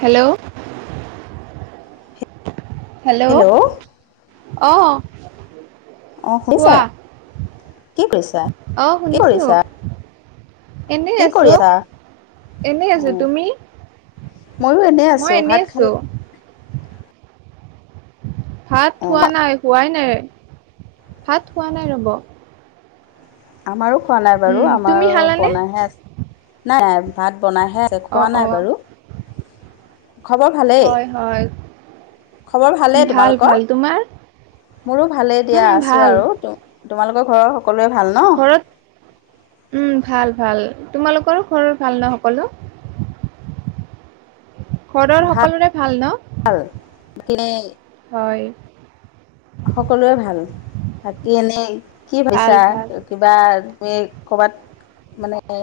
Hello. Hello অ'। অ শুনিছা কোৱা কি কৰিছা অ' কি শুনিছোঁ। কৰিছা এনেই কি কৰি আছো, আছা এনে আছো। তুমি? মইও এনে মই আছো। এনেই ভাত খাল আছো ভাত অ খোৱা নাই, হোৱাই নাই ভাত হোৱা নাই ৰ'ব। আমাৰো খোৱা নাই বাৰু উম আমাৰ তুমি খালানে বনায়হে আছে নাই নাই ভাত বনাইহে আছে অ খোৱা নাই অ বাৰু খবৰ ভালেই। হয় হয় খবৰ ভালেই ভাল তোমালোকৰ? ভাল তোমাৰ মোৰো ভালেই দিয়া উম আছো ভাল আৰু তোমালোকৰ ঘৰৰ সকলোৱে ঘৰত, উম ভাল ভাল। তোমালোকৰ ঘৰত ভাল ন সকলো? ঘৰৰ সকলোৰে ভাল ন, বাকী হয়। সকলোৱে ভাল, বাকী এনেই কি ভাল পাইছা ভাল কিবা? আমি ক'ৰবাত মানে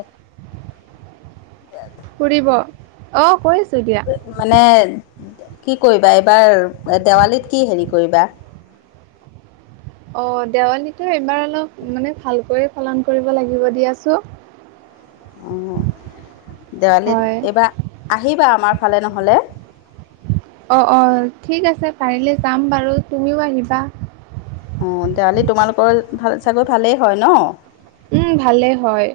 ফুৰিব, অঁ কৈছ মানে কি কৰিবা এইবাৰ, দেৱালীত কি হেৰি কৰিবা? অ দেৱালীটো এইবাৰ অলপ মানে ভালকৈ পালন কৰিব লাগিব দিয়াচো [inaudible] অঁ দেৱালীত হয় এইবাৰ আহিবা আমাৰ ফালে নহলে। অঁ অঁ ঠিক আছে পাৰিলে যাম বাৰু তুমিও আহিবা। অঁ দেৱালীত তোমালোকৰ ফালে চাগে ভালেই হয় ন? উম ভালে হয়।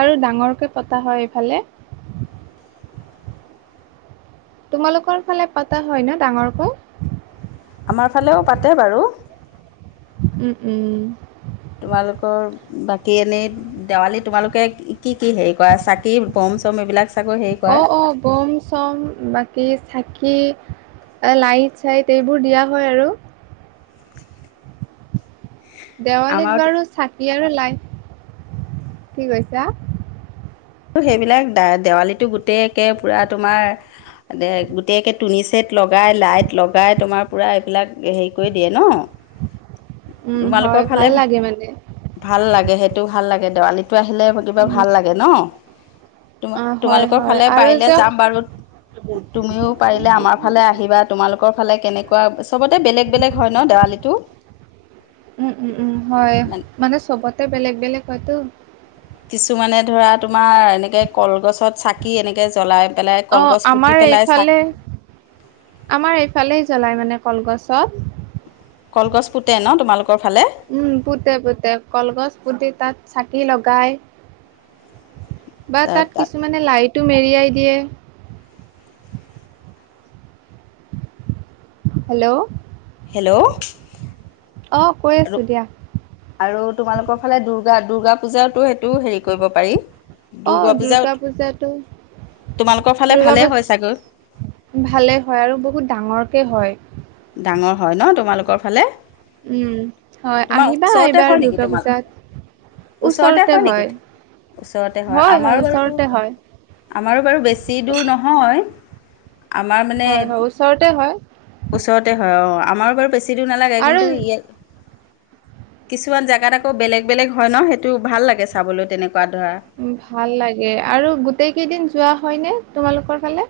আৰু ডাঙৰকৈ পতা হয় এইফালে। তোমালোকৰ ফালে পতা হয় ন ডাঙৰকৈ? আমাৰ ফালেও পাতে বাৰু উম উম। তোমালোকৰ বাকী এনেই দেৱালী তোমালোকে কি কি হেৰি কৰা চাকি বম চম এইবিলাক চাগৈ হেৰি কৰা অঁ অঁ বম-চম বাকী চাকি কি লাইট চাইট এইবোৰ দিয়া হয় আৰু দেৱালীত আমাৰ বাৰু চাকি আৰু লাই, কি কৈছা? সেইবিলাক দেৱালীটো গোটেই একে পুৰা তোমাৰ দে গোটেইকে তুনিচেট লগাই লাইট লগাই তোমাৰ পুৰা এইবিলাক হেৰি কৰি দিয়ে ন? উম হয় তোমালোকৰ ভাল ফালে লাগে মানে [inaudible] ভাল লাগে সেই টো ভাল লাগে দেৱালীটো আহিলে কিবা উম ভাল লাগে ন? তোমা অ হয় তোমালোকৰ হয় ফালে আৰু পাৰিলে যে যাম বাৰু। তুমিও পাৰিলে আমাৰ ফালে আহিবা তোমালোকৰ ফালে কেনেকুৱা চবতে বেলেগ বেলেগ হয় ন দে কালিটো উম উম উম হয় মানে চবতে বেলেগ বেলেগ হয়তো। কিছুমানে ধৰা তোমাৰ এনেকে কলগছত চাকি এনেকে জ্বলাই পেলাই অ', কলগছ আমাৰ পুতি পেলাই এইফালে চাকি [inaudible] আমাৰ এইফালেই জ্বলায় মানে কলগছত। কলগছ পুতে ন তোমালোকৰ? ফালে উম পুতে পুতে, কলগছ পুতি তাত চাকি লগাই বা তাত কিছুমানে লাইট টো মেৰিয়াই দিয়ে। হেল্ল'। হেল্ল'। অঁ কৈ আৰু আছো দিয়া। আৰু তোমালোকৰ ফালে দূৰ্গা দূৰ্গা পূজা সেইটো হেৰি কৰিব পাৰি। অঁ দুৰ্গা পূজাটো তোমালোকৰ ফালে দুৰ্গা ভালেই হয় চাগৈ পূজা ভালে হয় আৰু বহুত ডাঙৰকে হয়। ক'ৰ ফালে? উম হয় তোমাৰ আহিবা ওচৰতে এইবাৰ হয় নেকি দুূৰ্গা তোমাল পূজাত। ওচৰতে হয়। ওচৰতে হয় আমাৰো বাৰু, আমাৰো বাৰু বেছি দূৰ নহয়। আমাৰ মানে হয় হয় ওচৰতে হয় ওচৰতে হয় অ আমাৰো বাৰু বেছি দূৰ নালাগে কিন্তু আৰু ইয়াত কিছুমান জোগাত আকৌ বেলেগ বেলেগ হয় ন সেইটো ভাল লাগে চাবলৈ তেনে ভাল লাগে আৰু গোটেই কেইদিন যোৱা হয় নে তোমালোকৰ ফালে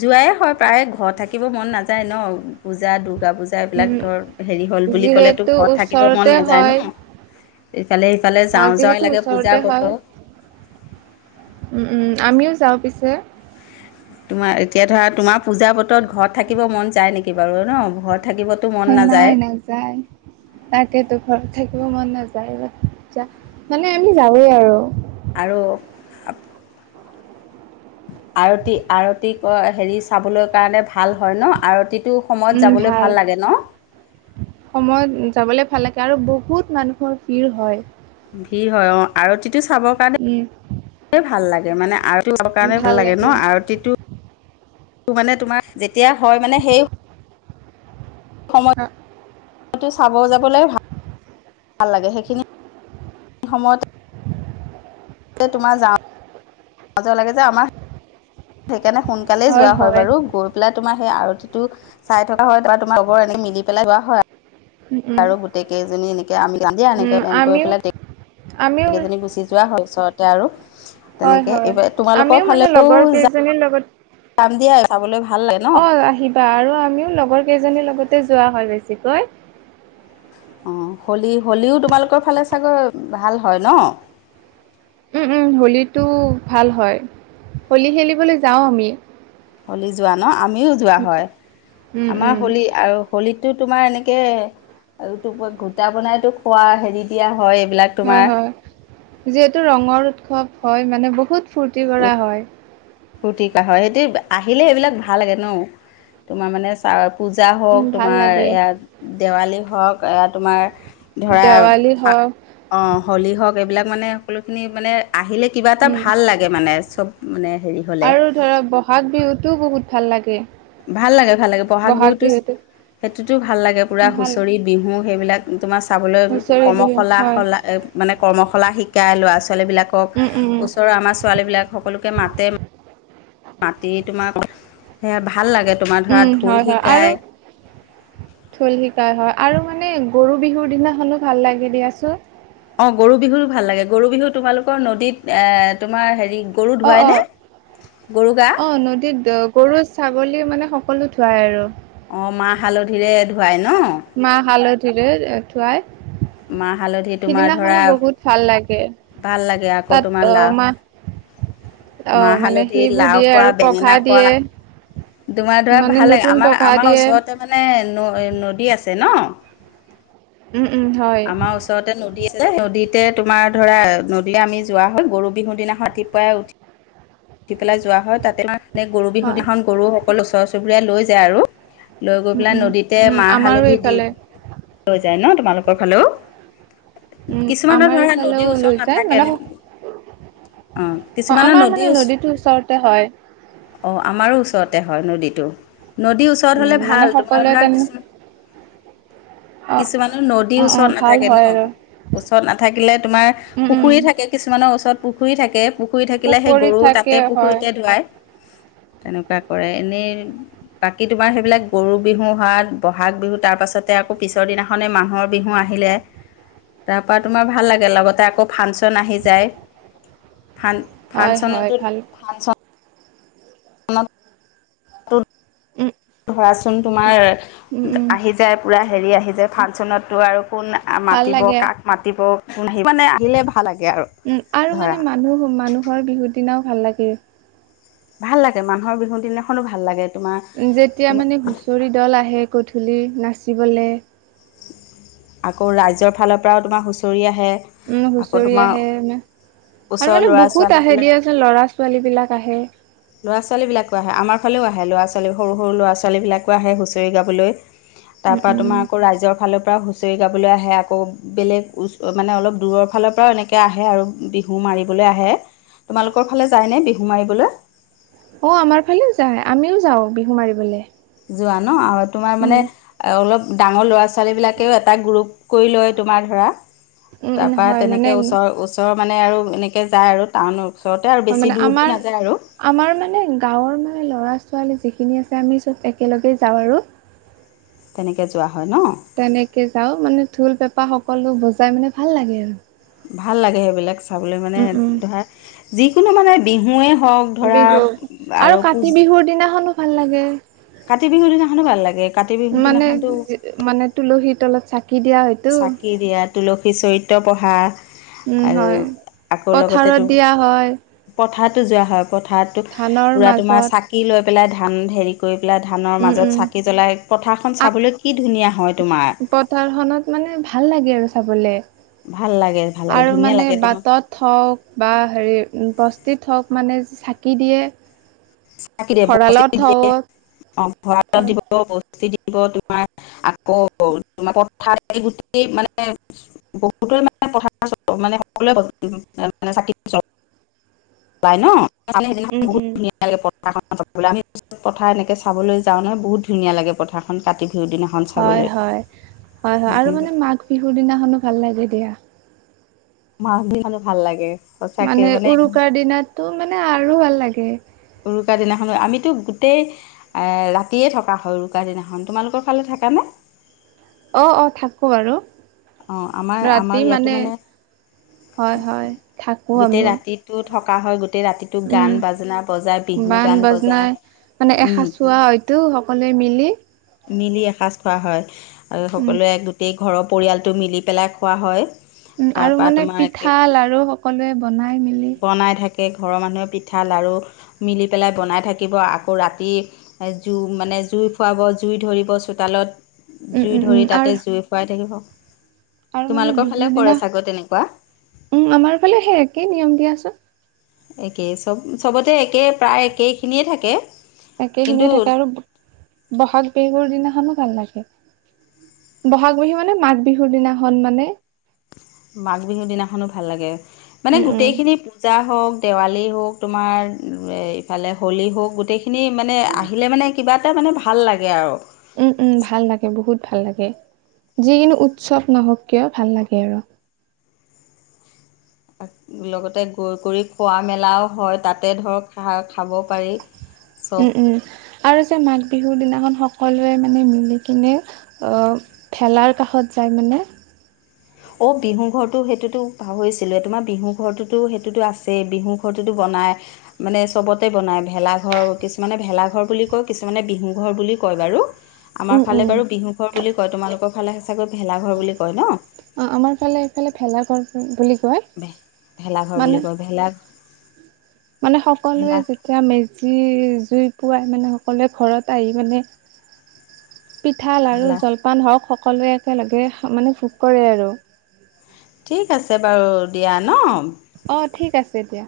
যোৱাই হয় প্ৰায় ঘৰ থাকিব মন নাযায় ন পূজা টো দুৰ্গা পূজা এইবিলাক উম, ধৰ হেৰি হ'ল বুলি ক'লেতো যিহেতু ঘৰত থাকিব ওচৰতে মন নাযায় হয়। ন ইফালে সিফালে অ যাওঁ যাওঁ যিহেতু লাগে পূজা ওচৰতে হয় বতৰ উম উম আমিও যাওঁ পিছে তোমাৰ এতিয়া ধৰা তোমাৰ পূজা বতৰত ঘৰত থাকিব মন যায় নেকি বাৰু ন ঘৰত থাকিবতো মন নাযায় নাই নাযায় তাকেতো ঘৰত থাকিব মন নাযায়। যা মানে আমি যাওৱে আৰু। আৰু। আৰতি আৰতি ক হেৰি চাবলৈ কাৰণে ভাল হয় ন আৰতি উম ভাল সময়ত যাবলৈ ভাল লাগ গে আৰু বহুত মানুহৰ ভিৰ হয়। ভিৰ হয়, অ আৰতিটো চাব উম, কাৰণে ভাল লাগে মানে আৰতিটো চাব কাৰণে ভাল লাগে ন, আৰতিটো টো মানে তোমাৰ যেতিয়া হয় মানে সেই সময়ত চাব যাবলৈ ভা, ভাল লাগে সেইখিনি। সময়ত। তোমাৰ যা পাজৰ লাগে যে আমাৰ সেইকাৰণে সোনকালেই যোৱা হয় বাৰু গৈ পেলাই তোমাক সেই আৰতিতোত চাই থকা হয় তাত তোমাৰ চবৰ এনে মিলি পেলাই চোৱা হয়। উম, উম, আৰু গোটেই কেইজনী এনেকে [unintelligible] উম, এনেকে প্লেন কৰি আমিও পেলাই আমিও সেকেইজনী গুচি যোৱা হয় ওচৰতে আৰু। হয় তেনেকে হয় এইবাৰ আমিও তোমালোকৰ মানে ফালেও লগৰ যা কেইজনীৰ লগত পাম দিয়া চাবলৈ। অ আহিবা আৰু আমিও লগৰ কেইজনীৰ লগতে যোৱা হয় বেছিকৈ। অঁ হোলী, হোলীও তোমালোকৰ ফালে চাগৈ ভাল হয় ন। উম উম হোলীটো ভাল হয়, হোলী খেলিবলৈ যাওঁ আমি। হোলী যোৱা ন আমিও যোৱা হয়, উম আমাৰ উম হোলী আৰু হোলীটোত তোমাৰ এনেকে এইটো গোটা বনাইতো খোৱা হেৰি দিয়া হয়। এইবিলাক হয় হয় তোমাৰ যিহেতু ৰঙৰ উৎসৱ হয় মানে বহুত ফূৰ্তি কৰা হয়। ফূৰ্তি কা হয় দেই আহিলে সেইবিলাক ভাল লাগে ন তোমাৰ মানে চা পূজা হওক উম ভাল তোমাৰ লাগে এৱাত দেৱালী হওক এৱা তোমাৰ ধৰা দেৱালী হওক অ হোলী হওক, এইবিলাক মানে সকলোখিনি মানে আহিলে কিবা এটা উম ভাল লাগে মানে চব মানে। হেৰি হ'লে আৰু ধৰক বহাগ বিহুতো বহুত ভাল লাগে। ভাল লাগে ভাল লাগে বহাগ বিহুতো সেইটোতো ভাল লাগে পুৰা ভাল হুঁচৰি বিহু মোৰ সেইবিলাক তোমাৰ চাবলৈ হুঁচৰি বিহু কৰ্মশালা হয় সলা স লা মানে কৰ্মশালা শিকাই লৰা ছো ছোৱালীবিলাকক উম উম উম ওচৰৰ আমাৰ ছোৱালীবিলাক সকলোকে মাতে মাতি তোমাক সেয়া ভাল লাগে, তোমাৰ ধৰা উম ঢোল হয় হয় আৰু শিকায় ঢোল শিকায় হয়। আৰু মানে গৰুবিহুৰ দিনাখনো ভাল লাগে দিয়াচোন। অ' গৰুবিহুটো ভাল লাগে। গৰুবিহু তোমালোকৰ নদীত এ- তোমাৰ হেৰি গৰু অ' ধুৱাই - নে অ'। গৰু গা অ' নদীত গৰু, ছাগলী মানে সকলো ধোৱায় আৰু। অ' মাহ - হালধিৰে ধোৱায় মাহ - হালধিৰে অ'- ধোৱায়। মাহ হালধি তোমাৰ ধৰা সিদিনাখনো বহুত ভাল লাগে। ভাল লাগে আকৌ তাত তোমাৰ অ লাও মাহ অ মাহ - মানে হালধি, সেইবোৰ লাও দিয়ে খোৱা, আৰু পঘা বেঙেনা দিয়ে খোৱা। তোমাৰ ধৰা মানে ভাল লাগে। নতুন আমাৰ- পঘা আমাৰ দিয়ে ওচৰতে মানে ন- নদী আ ছে ন'। উম উম হয় আমাৰ ওচৰতে নদী আছে। নদীত তে তোমাৰ ধৰা নদী আমি যোৱা হয়। গৰুবিহুৰ দিনা ৰাতিপুৱাই উঠি উঠি পেলাই যোৱা হয়। তাতে গৰুবিহু হয় দিনাখন গৰু সকলো ওচৰ চুবুৰীয়া লৈ যায় আৰু। লৈ গৈ উম পেলাই উম নদীতে উম মাহ- আমাৰো হালধি দি এইফালে লৈ যায় ন' তোমালোকৰ ফালেও? উম কিছুমানৰ আমাৰ ধৰা নদীৰ এইফালেও ওচৰত লৈ যায় নাথাকে মানে ন অ' কিছুমানৰ নদীৰ ওচ টো ওচৰতে হয়। অ' আমাৰো ওচৰতে হয় নদীটো। নদীৰ ওচৰত উম হ'লে মানে ভাল, তোমাৰ সকলোৱে ধৰা তেনে কিছুমান অ কিছুমানৰ নদীৰ অ', ওচৰত অ', ভাল নাথাকে ন'। হয় আৰু ওচৰত নাথাকিলে তোমাৰ উম, উম, পুখুৰী থাকে, কিছুমানৰ ওচৰত পুখুৰী থাকে। পুখুৰী থাকিলে সেই পুখুৰীত গৰু থাকে তাতে হয়, পুখুৰীতে ধুৱায়। তেনেকুৱা কৰে, এনেই বাকী তোমাৰ সেইবিলাক গৰু বিহু হাত বহাগ বিহু তাৰ পাছত। তে আকৌ পিছৰ দিনাখনেই মানুহৰ বিহু আহিলে। তাৰ পৰা তোমাৰ ভাল লাগে লগতে আকৌ ফাংচন আহি যায়। ফান হয়, হয়, ফাংচনতো, ভাল আ ৰ [unintelligible] উম, ধৰাচোন তোমাৰ উম, উম, আহি যায়, পুৰা হেৰি আহি যায় ফাংচনততো আৰু, কোন ভাল মাতিব লাগে। কাক মাতিব কোন আহ, মানে আহিলে ভা উম আৰু মানে মানুহ মানুহৰ বিহুৰ দিনাও ভাল লাগে। ভাল লাগে মানুহৰ বিহু দিনাখনো ভাল লাগে। তোমাৰ যেতিয়া মানে হুচৰি দল আহে গধূলি নাচিবলে। আকৌ ৰাইজৰ ফালৰ পৰাও তোমাৰ হুঁচৰি আহে। উম আকৌ হুঁচৰি তোমাৰ আহে। আৰু ওচৰৰ মানে ল'ৰা বহুত ছোৱালী আহে বিলাক দিয়াচোন ল'ৰা ছোৱালী বিলাক আহে। ল'ৰা ছোৱালীবিলাকো আহে আমাৰ ফালেও আহে ল'ৰা ছোৱালী সৰু সৰু ল'ৰা ছোৱালীবিলাকো আহে হুঁচৰি গাবলৈ। তাৰ উম, পৰা উম, তোমাৰ আকৌ ৰাইজৰ ফালৰ পৰাও হুচৰি গাবলৈ আহে আকৌ বেলেগ মানে অলপ দূৰৰ ফালৰ পৰাও এনেকে আহে আৰু, মাৰিবলৈ আহে, তোমালোকৰ ফালে যায় নে বিহু মাৰিবলৈ। অ আমাৰ ফালেও যায়, আমিও যাওঁ বিহু মাৰিবলে। যোৱা ন আৰু তোমাৰ উম। মানে অলপ, ডাঙৰ ল'ৰা ছোৱালীবিলাকেও এটা গ্ৰুপ কৰি লয় তোমাৰ ধৰা। উম, উম, তাৰপৰা হয় তেনেকে মানে ওচৰৰ ওচৰৰ মানে আৰু এনেকে যায় আৰু টাউন, হয় মানে আমাৰ- আমাৰ মানে গাঁৱৰ মানে ল'ৰা ছোৱালী যিখিনি আছে, আমি চব একেলগে যাওঁ আৰু। তেনেকে যোৱা হয় ন তেনেকে যাওঁ মানে ঢোল, পেঁপা সকলো বজাই মানে ভাল লাগে আৰু। ভাল লাগে সেইবিলাক চাবলৈ মানে উম উম। ধৰা, যিকোনো মানে বিহুৱে বিহু। আৰু কাতি বিহুৰ দিনাখনো ভাল লাগে। কাতি বিহুৰ দিনাখনো ভাল লাগে কাতি বিহুৰ দিনাখনতো মানে- মানে তুলসীৰ তলত চাকি দিয়া হয়তো চাকি দিয়া, তুলসীৰ চৰিত্ৰ পঢ়া উম আৰু হয়। আকৌ পথাৰত লগতেটো দিয়া হয় পথা তো যোৱা হয়। পথাৰতো ধানৰ পুৰা তোমাৰ মাজত চাকি লৈ পেলাই ধান হেৰি কৰি পেলাই ধানৰ উম মাজত উম। চাকি জ্বলাই পথাৰখন আক চাবলৈ কি ধুনীয়া হয় তোমাৰ পথাৰখনত মানে ভাল লাগে আৰু চাবলে। ভাল লাগে ভাল লাগে আৰু ধুনীয়া মানে লাগে তোমাৰ বাটত হওঁক বা হেৰি বস্তিত হওঁক মানে চাকি দিয়ে চাকি দিয়ে, ভঁৰালত বস্তিত দিয়ে। হওক অ, ভঁৰালত দিব। [unintelligible] [unintelligible] পথাৰ [unintelligible] মানে, সকলোৱো ব-চাকি জ্বলাই নহ। মানে, সেইদিনা উম খন বহুত উম ধুনিয়া। [unintelligible] পথাৰ খন চাবলৈ গলে। আমি পথাৰ এনেকে চাবলৈ যাওঁ নহওঁ, বহুত ধুনীয়া লাগে পথাৰখন কাটি। হয়, হয়। হয়, হয়। আৰু মানে, মাঘ বিহুৰ দিনাখনো ভাল লাগে দিয়া। মাছ দি খালে, ভাল লাগে। মানে উৰুকাৰ দিনাটো, মানে আৰু ভাল লাগে। উৰুকাৰ দিনাখনো। আমিতো গোটেই ৰাতিয়ে থকা হয় উৰুকাৰ দিনাখন, তোমালোকৰ ফালে থাকানে? [unintelligible] অ', অ, থাকো বাৰু। অঁ আমাৰ আমাৰ ৰাতি ইয়াতো মানে হয়, হয়। থাকো গোটেই আমিও। ৰাতিটো থকা হয়, গোট। গোটেই ৰাতিটো উম গান বাজনা বজাই, বিহু বান গান বজাই, বাজনাই মানে উম। এসাঁচোৱা হয়তো সকলোৱে মিলি। মিলি এসাঁজ খোৱা হয়। আৰু, সকলোৱে উম গোটেই। ঘৰৰ পৰিয়ালটো মিলি পেলাই খোৱা হয়। উম, আৰু তাৰপৰা মানে তোমাৰ একে পিঠা লাৰু সকলোৱে বনাই মেলি। গোটেই ঘৰৰ মানুহে পিঠা, লাৰু মিলি পেলাই বনাই থাকিব। আকৌ, ৰাতি এজো মানে। জুই ফুৱাব, জুই ধৰিব চোতালত। উম জুই উম উম ধৰি, আৰু তাতে জুই ফুৱাই থাকিব। আৰু মানে, তোমালোকৰ ফালেও বিহুৰ কৰে দিনা। চাগৈ তেনেকুৱা উম, আমাৰ ফালে সেই একেই নিয়ম দিয়াচোন। একেই চব, চবতে একেই প্ৰায় একেইখিনিয়ে থাকে। একে খিনিয়ে কিন্তু থাকে, আৰু ব-বহাগ বিহুৰ দিনাখনো। ভাল লাগে। বহাগ বিহু মানে, মাঘ বিহুৰ দিনাখন মানে। মাঘ বিহুৰ দিনাখনো ভাল লাগে, মানে উম উম গোটেই খিনি পূজা। হওক, দেৱালী হওক, তোমাৰ ইফালে হলী হওক গোটেইখিনি। খিনি মানে, আহিলে মানে কিবা এটা মানে ভাল লাগে আৰু। উম, উম ভাল লাগে বহুত। ভাল লাগে। যিকোনো উৎসৱ নহওক কিয়, ভাল লাগে আৰু। [unintelligible] লগতে গৈ [unintelligible] কৰি খোৱা মেলাও হয়, তাতে ধৰ। [unintelligible] উম, উম, আৰু যে মাঘ বিহুৰ দিনা। সকলোৱে মানে মিলি কিনে, অ'ভেলাৰ কাষত যাই মানে। অ', বিহু ঘৰটো সেইটোতো পাহৰিছিলো এ, তোমাৰ বিহু ঘৰটোতো সেইটোতো আছে, বিহু ঘৰটোতো। বনাই, মানে চবতে বনাই ভেলাঘৰ। কিছুমানে ভেলাঘৰ বুলি কয়, কিছুমানে বিহু ঘৰ বুলি। কয় বাৰু। আমাৰ উম উম ফালে বাৰু বিহু ঘৰ বুলি কয়, তোমালোকৰ ফালেহে চাগৈ ভেলাঘৰ বুলি কয় নহ? অ', আমাৰ ফালে এইফালে ভেলাঘৰ বুলি। কয় ভে-ভেলাঘৰ মানে বুলি কয়, ভেলা। মানে, সকলোৱে ভেলা যেতিয়া মেজি জুইত। পুৱাই মানে সকলোৱে ঘৰত আহি মানে, পিঠা, লাৰু ভেলা জলপান হওক সক। সকলোৱে একেলগে মানে, ভোগ কৰে আৰু। ঠিক আছে বাৰু, দিয়া নহ? অ', ঠিক আছে দিয়া।